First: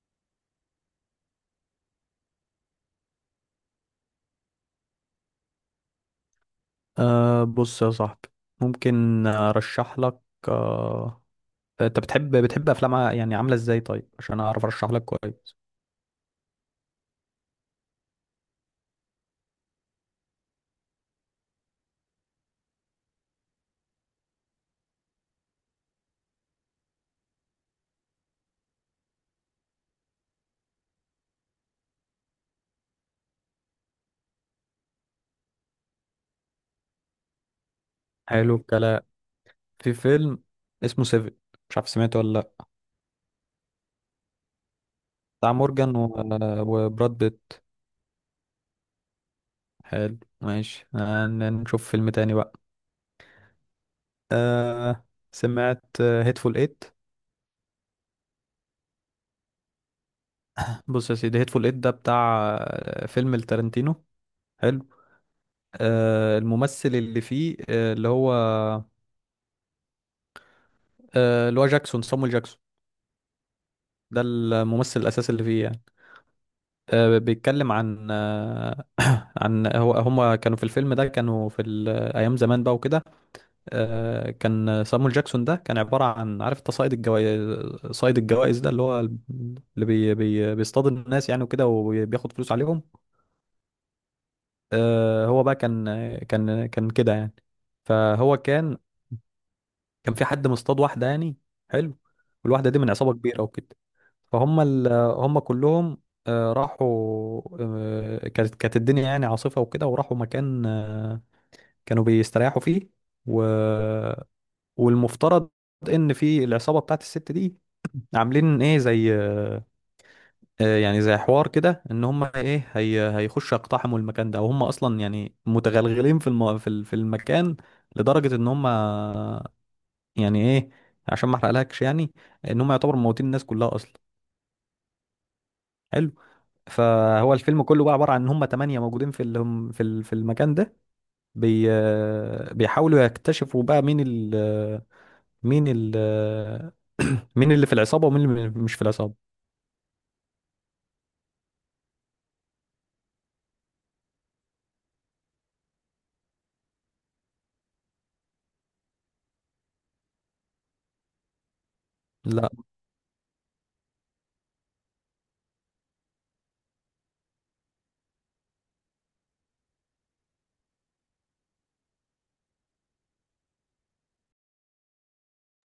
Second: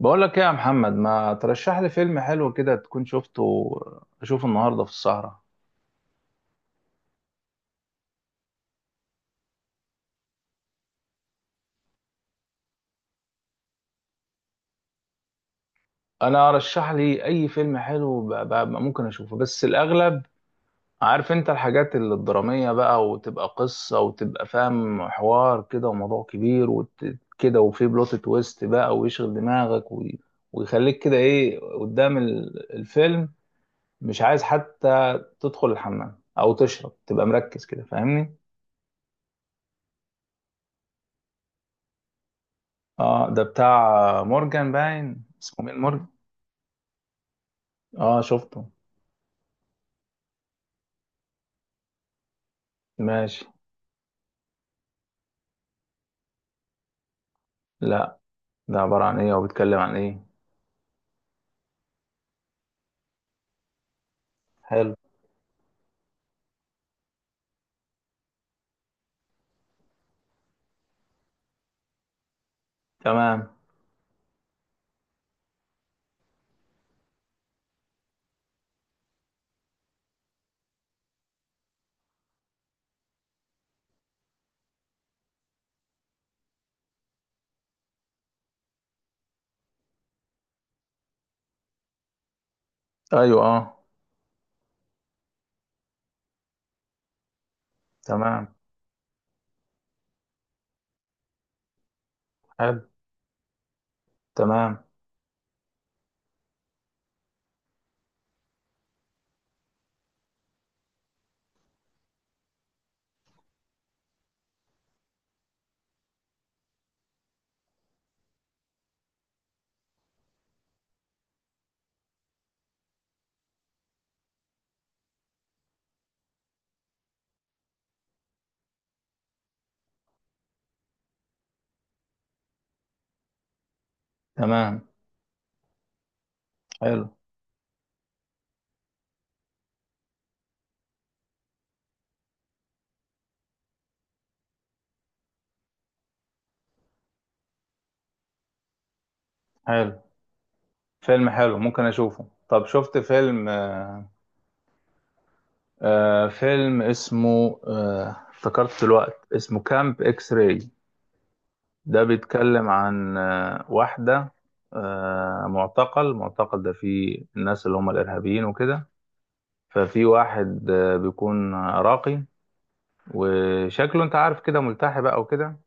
بقول لك ايه يا محمد، ما ترشح لي فيلم حلو كده تكون شفته اشوفه النهارده في السهرة. أه، بص يا صاحبي، ممكن ارشح لك. أه انت بتحب افلام، يعني عامله ازاي؟ طيب، عشان اعرف ارشح لك كويس. انا ارشح لي اي فيلم حلو ممكن اشوفه، بس الاغلب عارف انت الحاجات الدرامية بقى، وتبقى قصة، وتبقى فاهم حوار كده وموضوع كبير وكده، وفي بلوت تويست بقى ويشغل دماغك ويخليك كده ايه قدام الفيلم. مش عايز حتى تدخل الحمام او تشرب، تبقى مركز كده، فاهمني. حلو الكلام. في فيلم اسمه سيفن، مش عارف سمعته ولا لا. اه ده بتاع مورجان، باين بتاع اسمه مين مورجان مورجان. وبراد بيت. اه شفته. حلو، ماشي. نشوف فيلم تاني بقى. ماشي. أه، سمعت هيتفول ايت؟ لا، ده عبارة عن ايه وبيتكلم عن ايه؟ بص يا سيدي، هيتفول ايت ده بتاع فيلم التارنتينو. حلو. حلو. أه، الممثل اللي فيه، اللي هو جاكسون، صامويل جاكسون. تمام. ده الممثل الأساسي اللي فيه يعني. بيتكلم عن هما كانوا في الفيلم ده، أيام زمان بقى وكده. كان سامويل جاكسون ده كان عبارة عن، عارف انت، صائد الجوائز. صائد الجوائز ده اللي هو اللي بي بي بيصطاد الناس يعني وكده، وبياخد فلوس عليهم. ايوه اه. هو بقى كان كده يعني. فهو تمام. كان في حد مصطاد واحدة يعني. حلو. والواحدة دي حلو. من عصابة كبيرة وكده. فهم تمام. هم كلهم، راحوا. كانت الدنيا يعني عاصفة وكده، وراحوا مكان، كانوا بيستريحوا فيه. و... والمفترض ان في العصابة بتاعت الست دي عاملين ايه، زي، يعني زي حوار كده، ان هم ايه، هيخشوا يقتحموا المكان ده. وهم اصلا يعني متغلغلين في المكان، لدرجة ان هم يعني ايه، عشان ما احرقلكش يعني، ان هم يعتبروا موتين الناس كلها اصلا. تمام. حلو. حلو. فهو الفيلم كله بقى عبارة عن ان هم 8 موجودين في ال- هم في ال- في المكان ده. بي بيحاولوا يكتشفوا بقى مين ال مين ال مين اللي في العصابة ومين اللي مش في العصابة. حلو، فيلم حلو ممكن اشوفه. طب شفت فيلم فيلم اسمه افتكرت الوقت، اسمه كامب اكس راي. ده لا. بيتكلم عن واحدة معتقل، معتقل ده فيه الناس اللي هم الارهابيين وكده. ففي واحد بيكون راقي، وشكله انت عارف كده ملتحي بقى وكده.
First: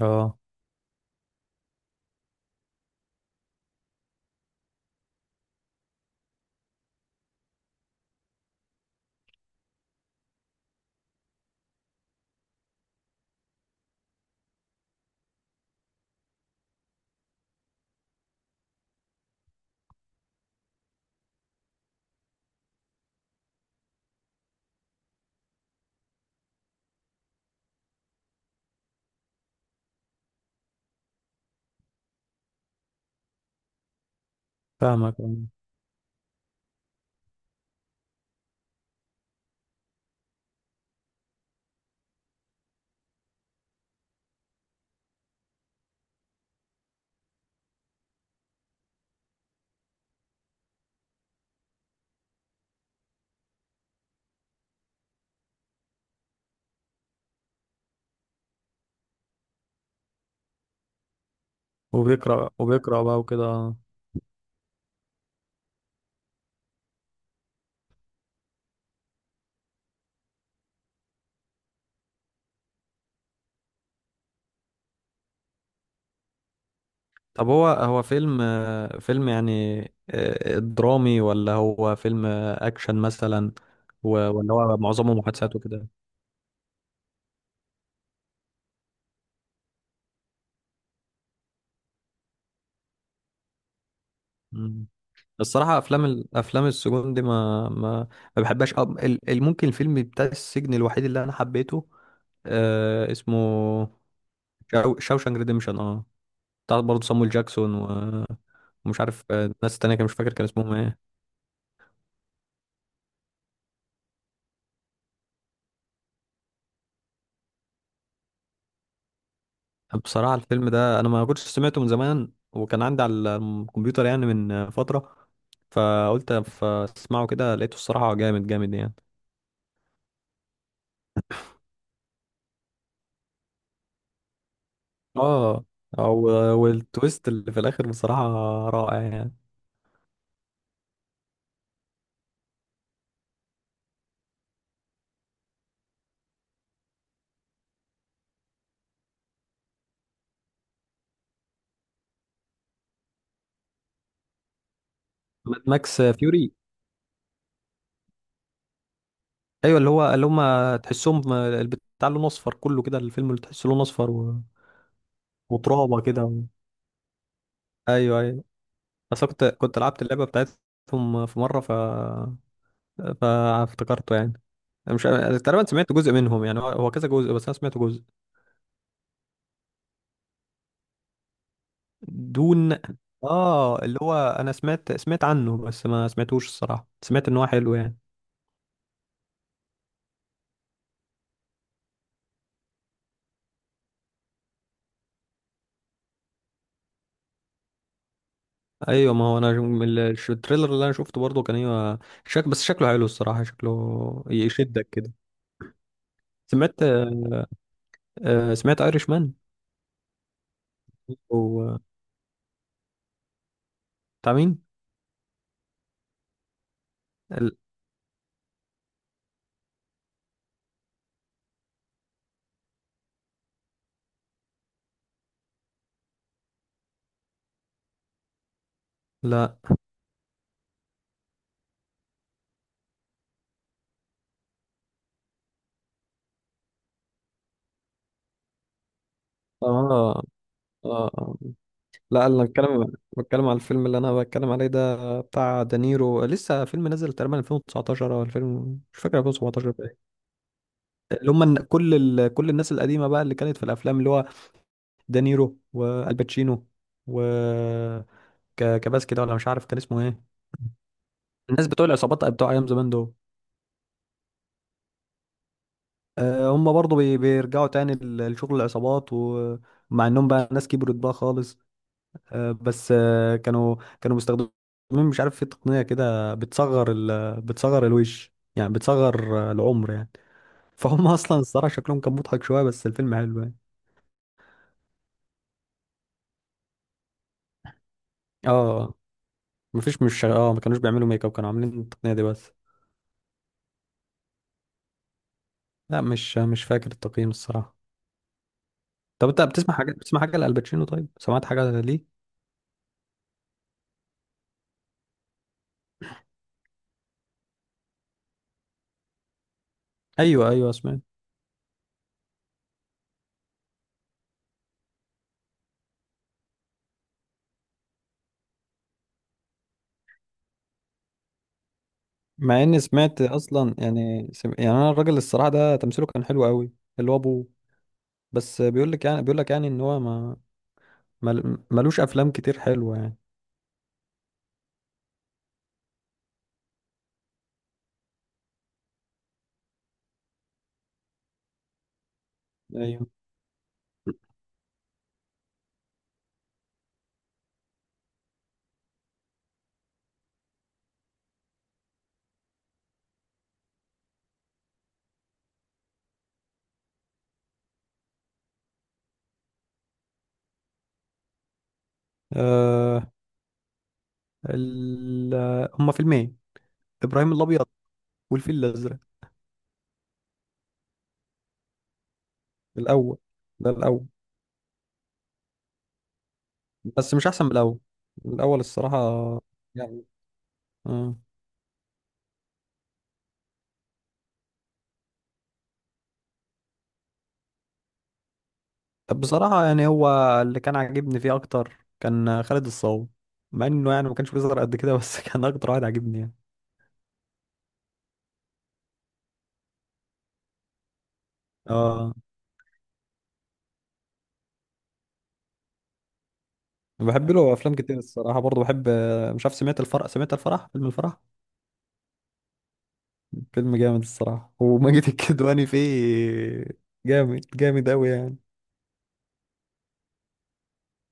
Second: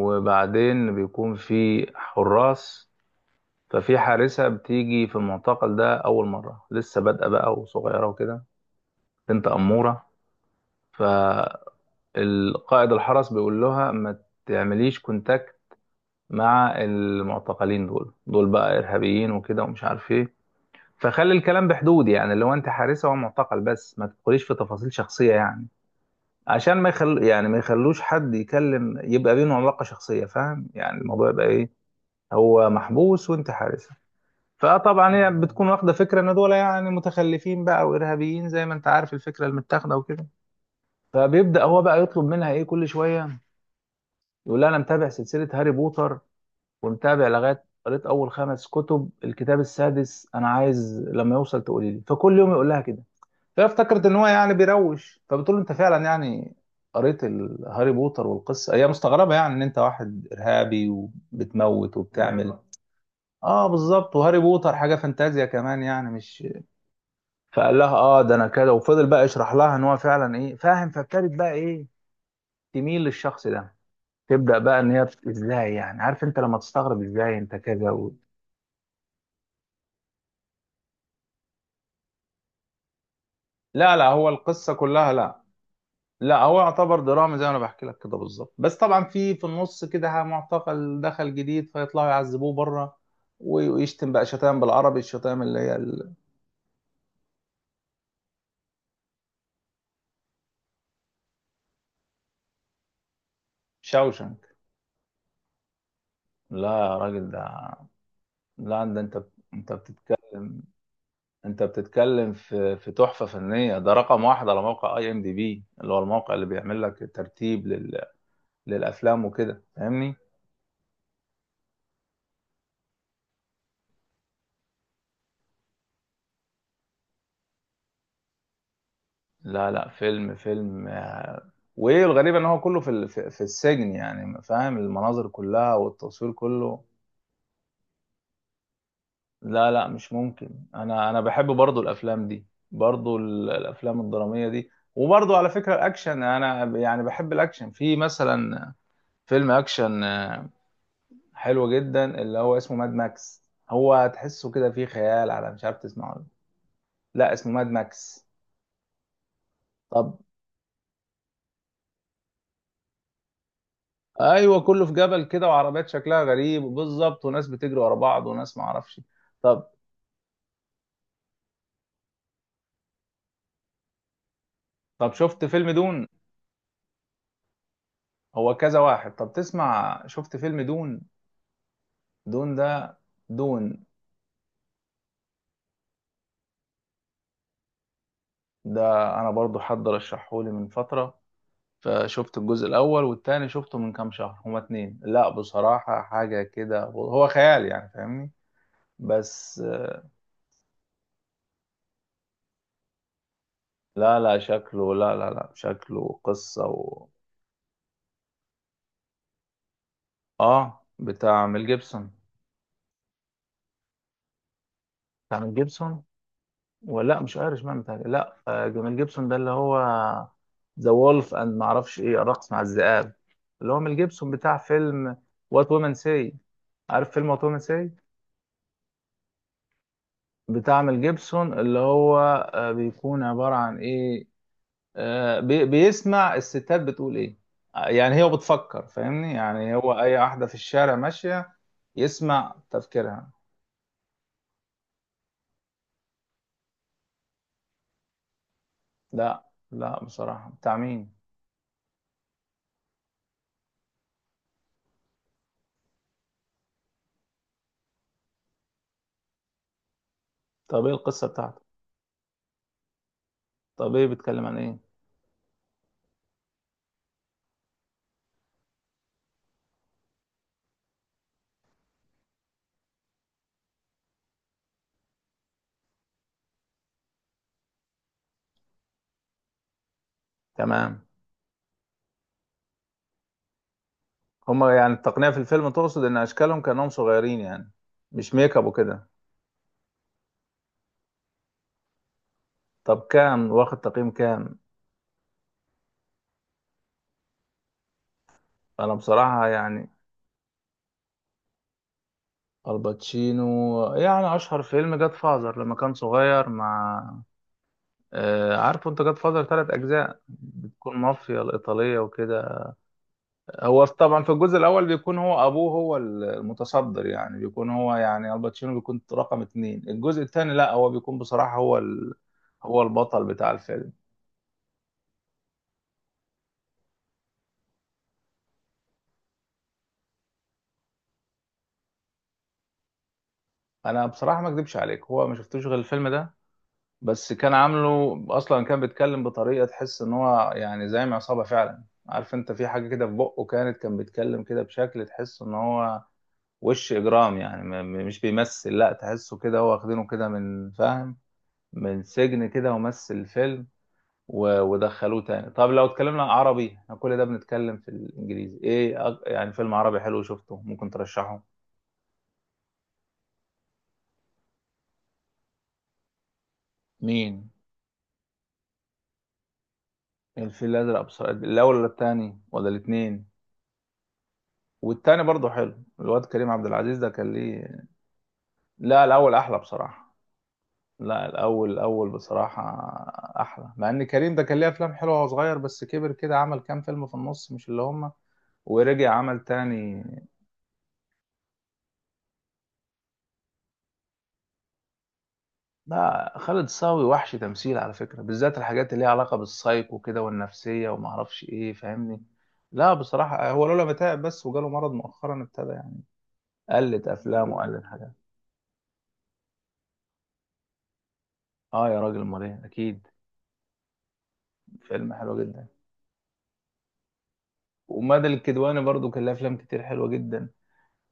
اه، بيكون في حراس. ففي حارسة بتيجي في المعتقل ده أول مرة، لسه بادئة بقى وصغيرة وكده، بنت أمورة. فالقائد الحرس بيقول لها ما تعمليش كونتاكت مع المعتقلين، دول بقى إرهابيين وكده ومش عارف ايه. فخلي الكلام بحدود، يعني لو انت حارسة ومعتقل، بس ما تدخليش في تفاصيل شخصية يعني، عشان ما يخل يعني ما يخلوش حد يكلم، يبقى بينهم علاقة شخصية. فاهم يعني الموضوع يبقى ايه، هو محبوس وانت حارس. فاهمك. فطبعا هي بتكون واخدة فكرة ان دول يعني متخلفين بقى وارهابيين، زي ما انت عارف الفكرة المتاخدة وكده. فبيبدأ هو بقى يطلب منها ايه كل شوية، يقول لها انا متابع سلسلة هاري بوتر ومتابع لغاية قريت اول خمس كتب، الكتاب السادس انا عايز لما يوصل تقولي لي. فكل يوم يقول لها كده، فافتكرت ان هو يعني بيروش. فبتقول له انت فعلا يعني قريت هاري بوتر والقصه؟ هي مستغربه يعني ان انت واحد ارهابي وبتموت وبتعمل وبيقرأ ايوه. وبيقرأ بقى اه وكده. بالظبط، وهاري بوتر حاجه فانتازيا كمان يعني مش. فقال لها اه ده انا كده، وفضل بقى يشرح لها ان هو فعلا ايه فاهم. فابتدت بقى ايه، تميل للشخص ده، تبدا بقى ان هي ازاي يعني، عارف انت لما تستغرب ازاي طب انت كذا هو و... فيلم يعني، درامي، ولا هو فيلم اكشن مثلا؟ لا لا، هو ولا القصه هو كلها معظمه لا. محادثات وكده؟ لا، هو يعتبر دراما زي ما انا بحكي لك كده بالظبط. بس طبعا في النص كده معتقل دخل جديد، فيطلعوا يعذبوه بره، ويشتم بقى شتائم بالعربي، الشتائم اللي هي الصراحة أفلام أفلام السجون دي، ما بحبهاش. أو ممكن الفيلم بتاع السجن الوحيد اللي أنا حبيته، اسمه الشاوشنك. شاوشانك ريديمشن. اه، لا بتاع يا برضه راجل، صامويل ده جاكسون، لا، ده ومش انت، عارف، انت ناس تانية كان مش فاكر كان بتتكلم، اسمهم ايه. انت بتتكلم في تحفه فنيه. ده رقم واحد على موقع اي ام دي بي، اللي هو الموقع اللي بيعمل لك الترتيب لل... للافلام وكده، فاهمني. بصراحة الفيلم ده أنا ما كنتش سمعته من زمان، وكان عندي على الكمبيوتر يعني من فترة، فقلت فاسمعه كده، لقيته الصراحة جامد جامد يعني. لا لا، فيلم فيلم وايه الغريب ان هو كله في ال- في في السجن يعني، فاهم المناظر اه، كلها أو، والتصوير كله. والتويست اللي في الآخر بصراحة رائع يعني. لا لا، مش ممكن، انا بحب برضو الافلام دي، برضو الافلام الدرامية دي. وبرضو على فكرة الاكشن، انا يعني بحب الاكشن في مثلا فيلم اكشن حلو جدا اللي هو اسمه ماد ماكس. هو تحسه كده فيه خيال على، ماد مش عارف ماكس تسمعه ولا. فيوري. لا لا، اسمه ماد ماكس. ايوه، اللي هو، اللي هم تحسهم البتاع لونه اصفر كله كده، الفيلم اللي تحسه لونه اصفر ايوه كله في جبل كده، وعربيات وترابه شكلها كده غريب بالظبط، وناس بتجري ورا ايوه بعض، ايوه. وناس ما اعرفش. بس أنا طب، كنت لعبت اللعبه بتاعتهم في مره، فافتكرته يعني. أنا مش، طب شفت تقريبا فيلم سمعت دون؟ جزء منهم يعني، هو كذا جزء، بس انا سمعت جزء. هو كذا واحد. طب تسمع، شفت فيلم دون؟ دون ده، دون. دون اه، اللي هو، انا سمعت عنه، بس ما سمعتوش الصراحه. سمعت ان هو حلو يعني. ده انا برضو حد رشحهولي من فترة، فشفت الجزء الاول والتاني شفته من كام شهر، هما اتنين. لا بصراحة حاجة كده، هو خيال يعني فاهمني، ايوه، ما هو انا بس. من التريلر اللي انا شفته برضه كان، ايوه، شك، بس شكله حلو الصراحه، لا شكله لا يشدك شكله، كده. لا شكله قصة سمعت و... سمعت ايرش مان؟ اه بتاع ميل جيبسون. بتاع مين؟ بتاع ميل جيبسون، ولا مش ال- ايرش مان بتاعي، لا جميل جيبسون ده اللي هو ذا وولف اند ما اعرفش ايه، الرقص مع الذئاب، اللي هو ميل جيبسون بتاع فيلم وات وومن سي. عارف فيلم وات وومن سي؟ لا. بتاع ميل جيبسون اللي هو بيكون عبارة عن ايه، بيسمع الستات بتقول ايه، يعني هي بتفكر، فاهمني، يعني آه. هو اي آه. واحدة في الشارع آه. ماشية لا، انا يسمع تفكيرها. بتكلم على الفيلم اللي انا بتكلم عليه، ده بتاع دانيرو، لسه فيلم نزل تقريبا 2019 او 2000، مش فاكر، لا 2017 بقى. لا، بصراحة بتاع مين؟ اللي هم، كل كل الناس القديمه بقى اللي كانت في الافلام، اللي هو دانيرو والباتشينو، و كباس كده، ولا مش عارف كان اسمه ايه. طب ايه القصة بتاعته؟ الناس بتوع العصابات بتوع ايام زمان دول. طب ايه، بيتكلم عن ايه؟ هم برضه بيرجعوا تاني لشغل العصابات، ومع انهم بقى ناس كبرت بقى خالص. بس كانوا مستخدمين، مش عارف، في تقنية كده بتصغر ال بتصغر الوش يعني، بتصغر العمر يعني. تمام. فهم اصلا الصراحة شكلهم كان مضحك شوية، بس الفيلم حلو يعني. هما يعني التقنية في الفيلم تقصد إن أشكالهم كأنهم صغيرين يعني؟ مش اه، ميك اب آه، وكده؟ مفيش مش اه ما كانوش بيعملوا ميك اب، كانوا عاملين التقنية دي بس. طب كام واخد تقييم، كام؟ لا، مش فاكر التقييم الصراحة. أنا طب انت بصراحة يعني. بتسمع حاجة لألباتشينو؟ طيب سمعت حاجة ليه؟ الباتشينو، يعني أشهر فيلم جاد فازر لما كان صغير مع عارفه أنت، جاد فازر تلات أجزاء، ايوه ايوه، بتكون سمعت. مافيا الإيطالية وكده. هو طبعا في الجزء الأول بيكون هو أبوه هو المتصدر، يعني بيكون هو، يعني الباتشينو بيكون رقم اتنين. الجزء التاني لأ، هو بيكون بصراحة هو ال... مع اني هو سمعت البطل بتاع اصلا الفيلم. يعني، يعني انا الراجل الصراحة ده تمثيله كان حلو قوي. اللي هو ابوه. بس بيقول لك يعني ان هو ما ملوش افلام كتير حلوه يعني. انا بصراحه ما اكذبش عليك، هو ما شفتوش غير الفيلم ده، بس كان عامله اصلا كان بيتكلم بطريقه تحس ان هو يعني زعيم عصابه فعلا، عارف انت في حاجه كده ايوه. في بقه، كانت كان بيتكلم كده بشكل تحس ان هو وش اجرام يعني، مش بيمثل لا، تحسه كده هو واخدينه كده من فاهم، من سجن كده ومثل الفيلم ودخلوه تاني. طب لو اتكلمنا عربي، احنا كل ده بنتكلم في الانجليزي، ايه يعني فيلم عربي حلو شفته ممكن ترشحه؟ آه... ال... هما فيلمين، ابراهيم مين؟ الابيض والفيل الازرق. الفيل الازرق بصراحه، الاول ولا التاني ولا الاول. الاثنين؟ ده الاول، والتاني برضه حلو، الواد كريم عبد العزيز ده بس مش كان احسن من الاول. ليه. الاول الصراحه، لا الاول احلى يعني. بصراحه. آه. لا الاول، الاول بصراحه احلى. مع ان كريم ده كان ليه افلام حلوه وهو صغير، بس كبر كده عمل كام فيلم في النص مش اللي هم، ورجع عمل بصراحه يعني تاني. هو اللي كان عاجبني فيه اكتر كان خالد الصاوي، مع انه يعني ما كانش بيظهر قد كده، بس كان اكتر واحد عاجبني لا يعني. خالد صاوي وحش تمثيل على فكره، بالذات الحاجات اللي ليها علاقه بالسايكو كده والنفسيه وما اعرفش ايه، اه، فاهمني. لا بصراحه هو لولا ما تعب بس وجاله مرض مؤخرا، ابتدى يعني قلت بحب افلام له افلام وقلت كتير حاجات. الصراحه، برضه بحب. مش عارف، سمعت الفرح فيلم الفرح اه يا راجل، امال ايه، اكيد. فيلم جامد الصراحة، وماجد فيلم حلو جدا. الكدواني فيه. جامد جامد أوي ومادة يعني. الكدواني برضو كان لها افلام كتير حلوه جدا،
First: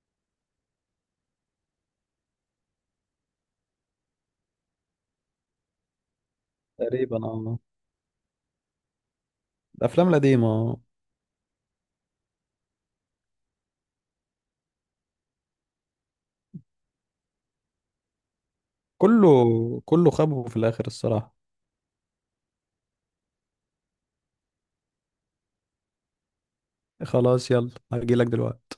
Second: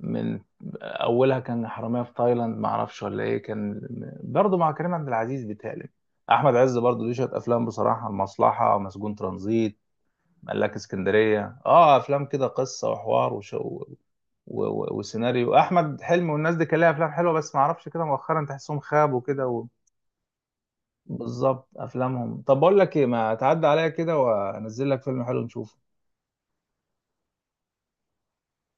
من اولها كان حرامية في تايلاند ما اعرفش ولا ايه كان، برضو مع كريم عبد العزيز بيتهيألي. احمد عز برضو ليه تقريبا، شويه اه، افلام بصراحه، المصلحه، مسجون ترانزيت، الأفلام القديمة. ملاك آه. اسكندريه، اه افلام كده قصه وحوار وسيناريو. احمد حلمي والناس دي كان لها افلام حلوه، بس ما اعرفش كده مؤخرا تحسهم خابوا كله كده و... كله خابه في الآخر الصراحة. بالظبط افلامهم. طب بقول لك ايه، ما تعدي عليا كده وانزل لك فيلم حلو نشوفه. خلاص، يلا، هجيلك دلوقتي.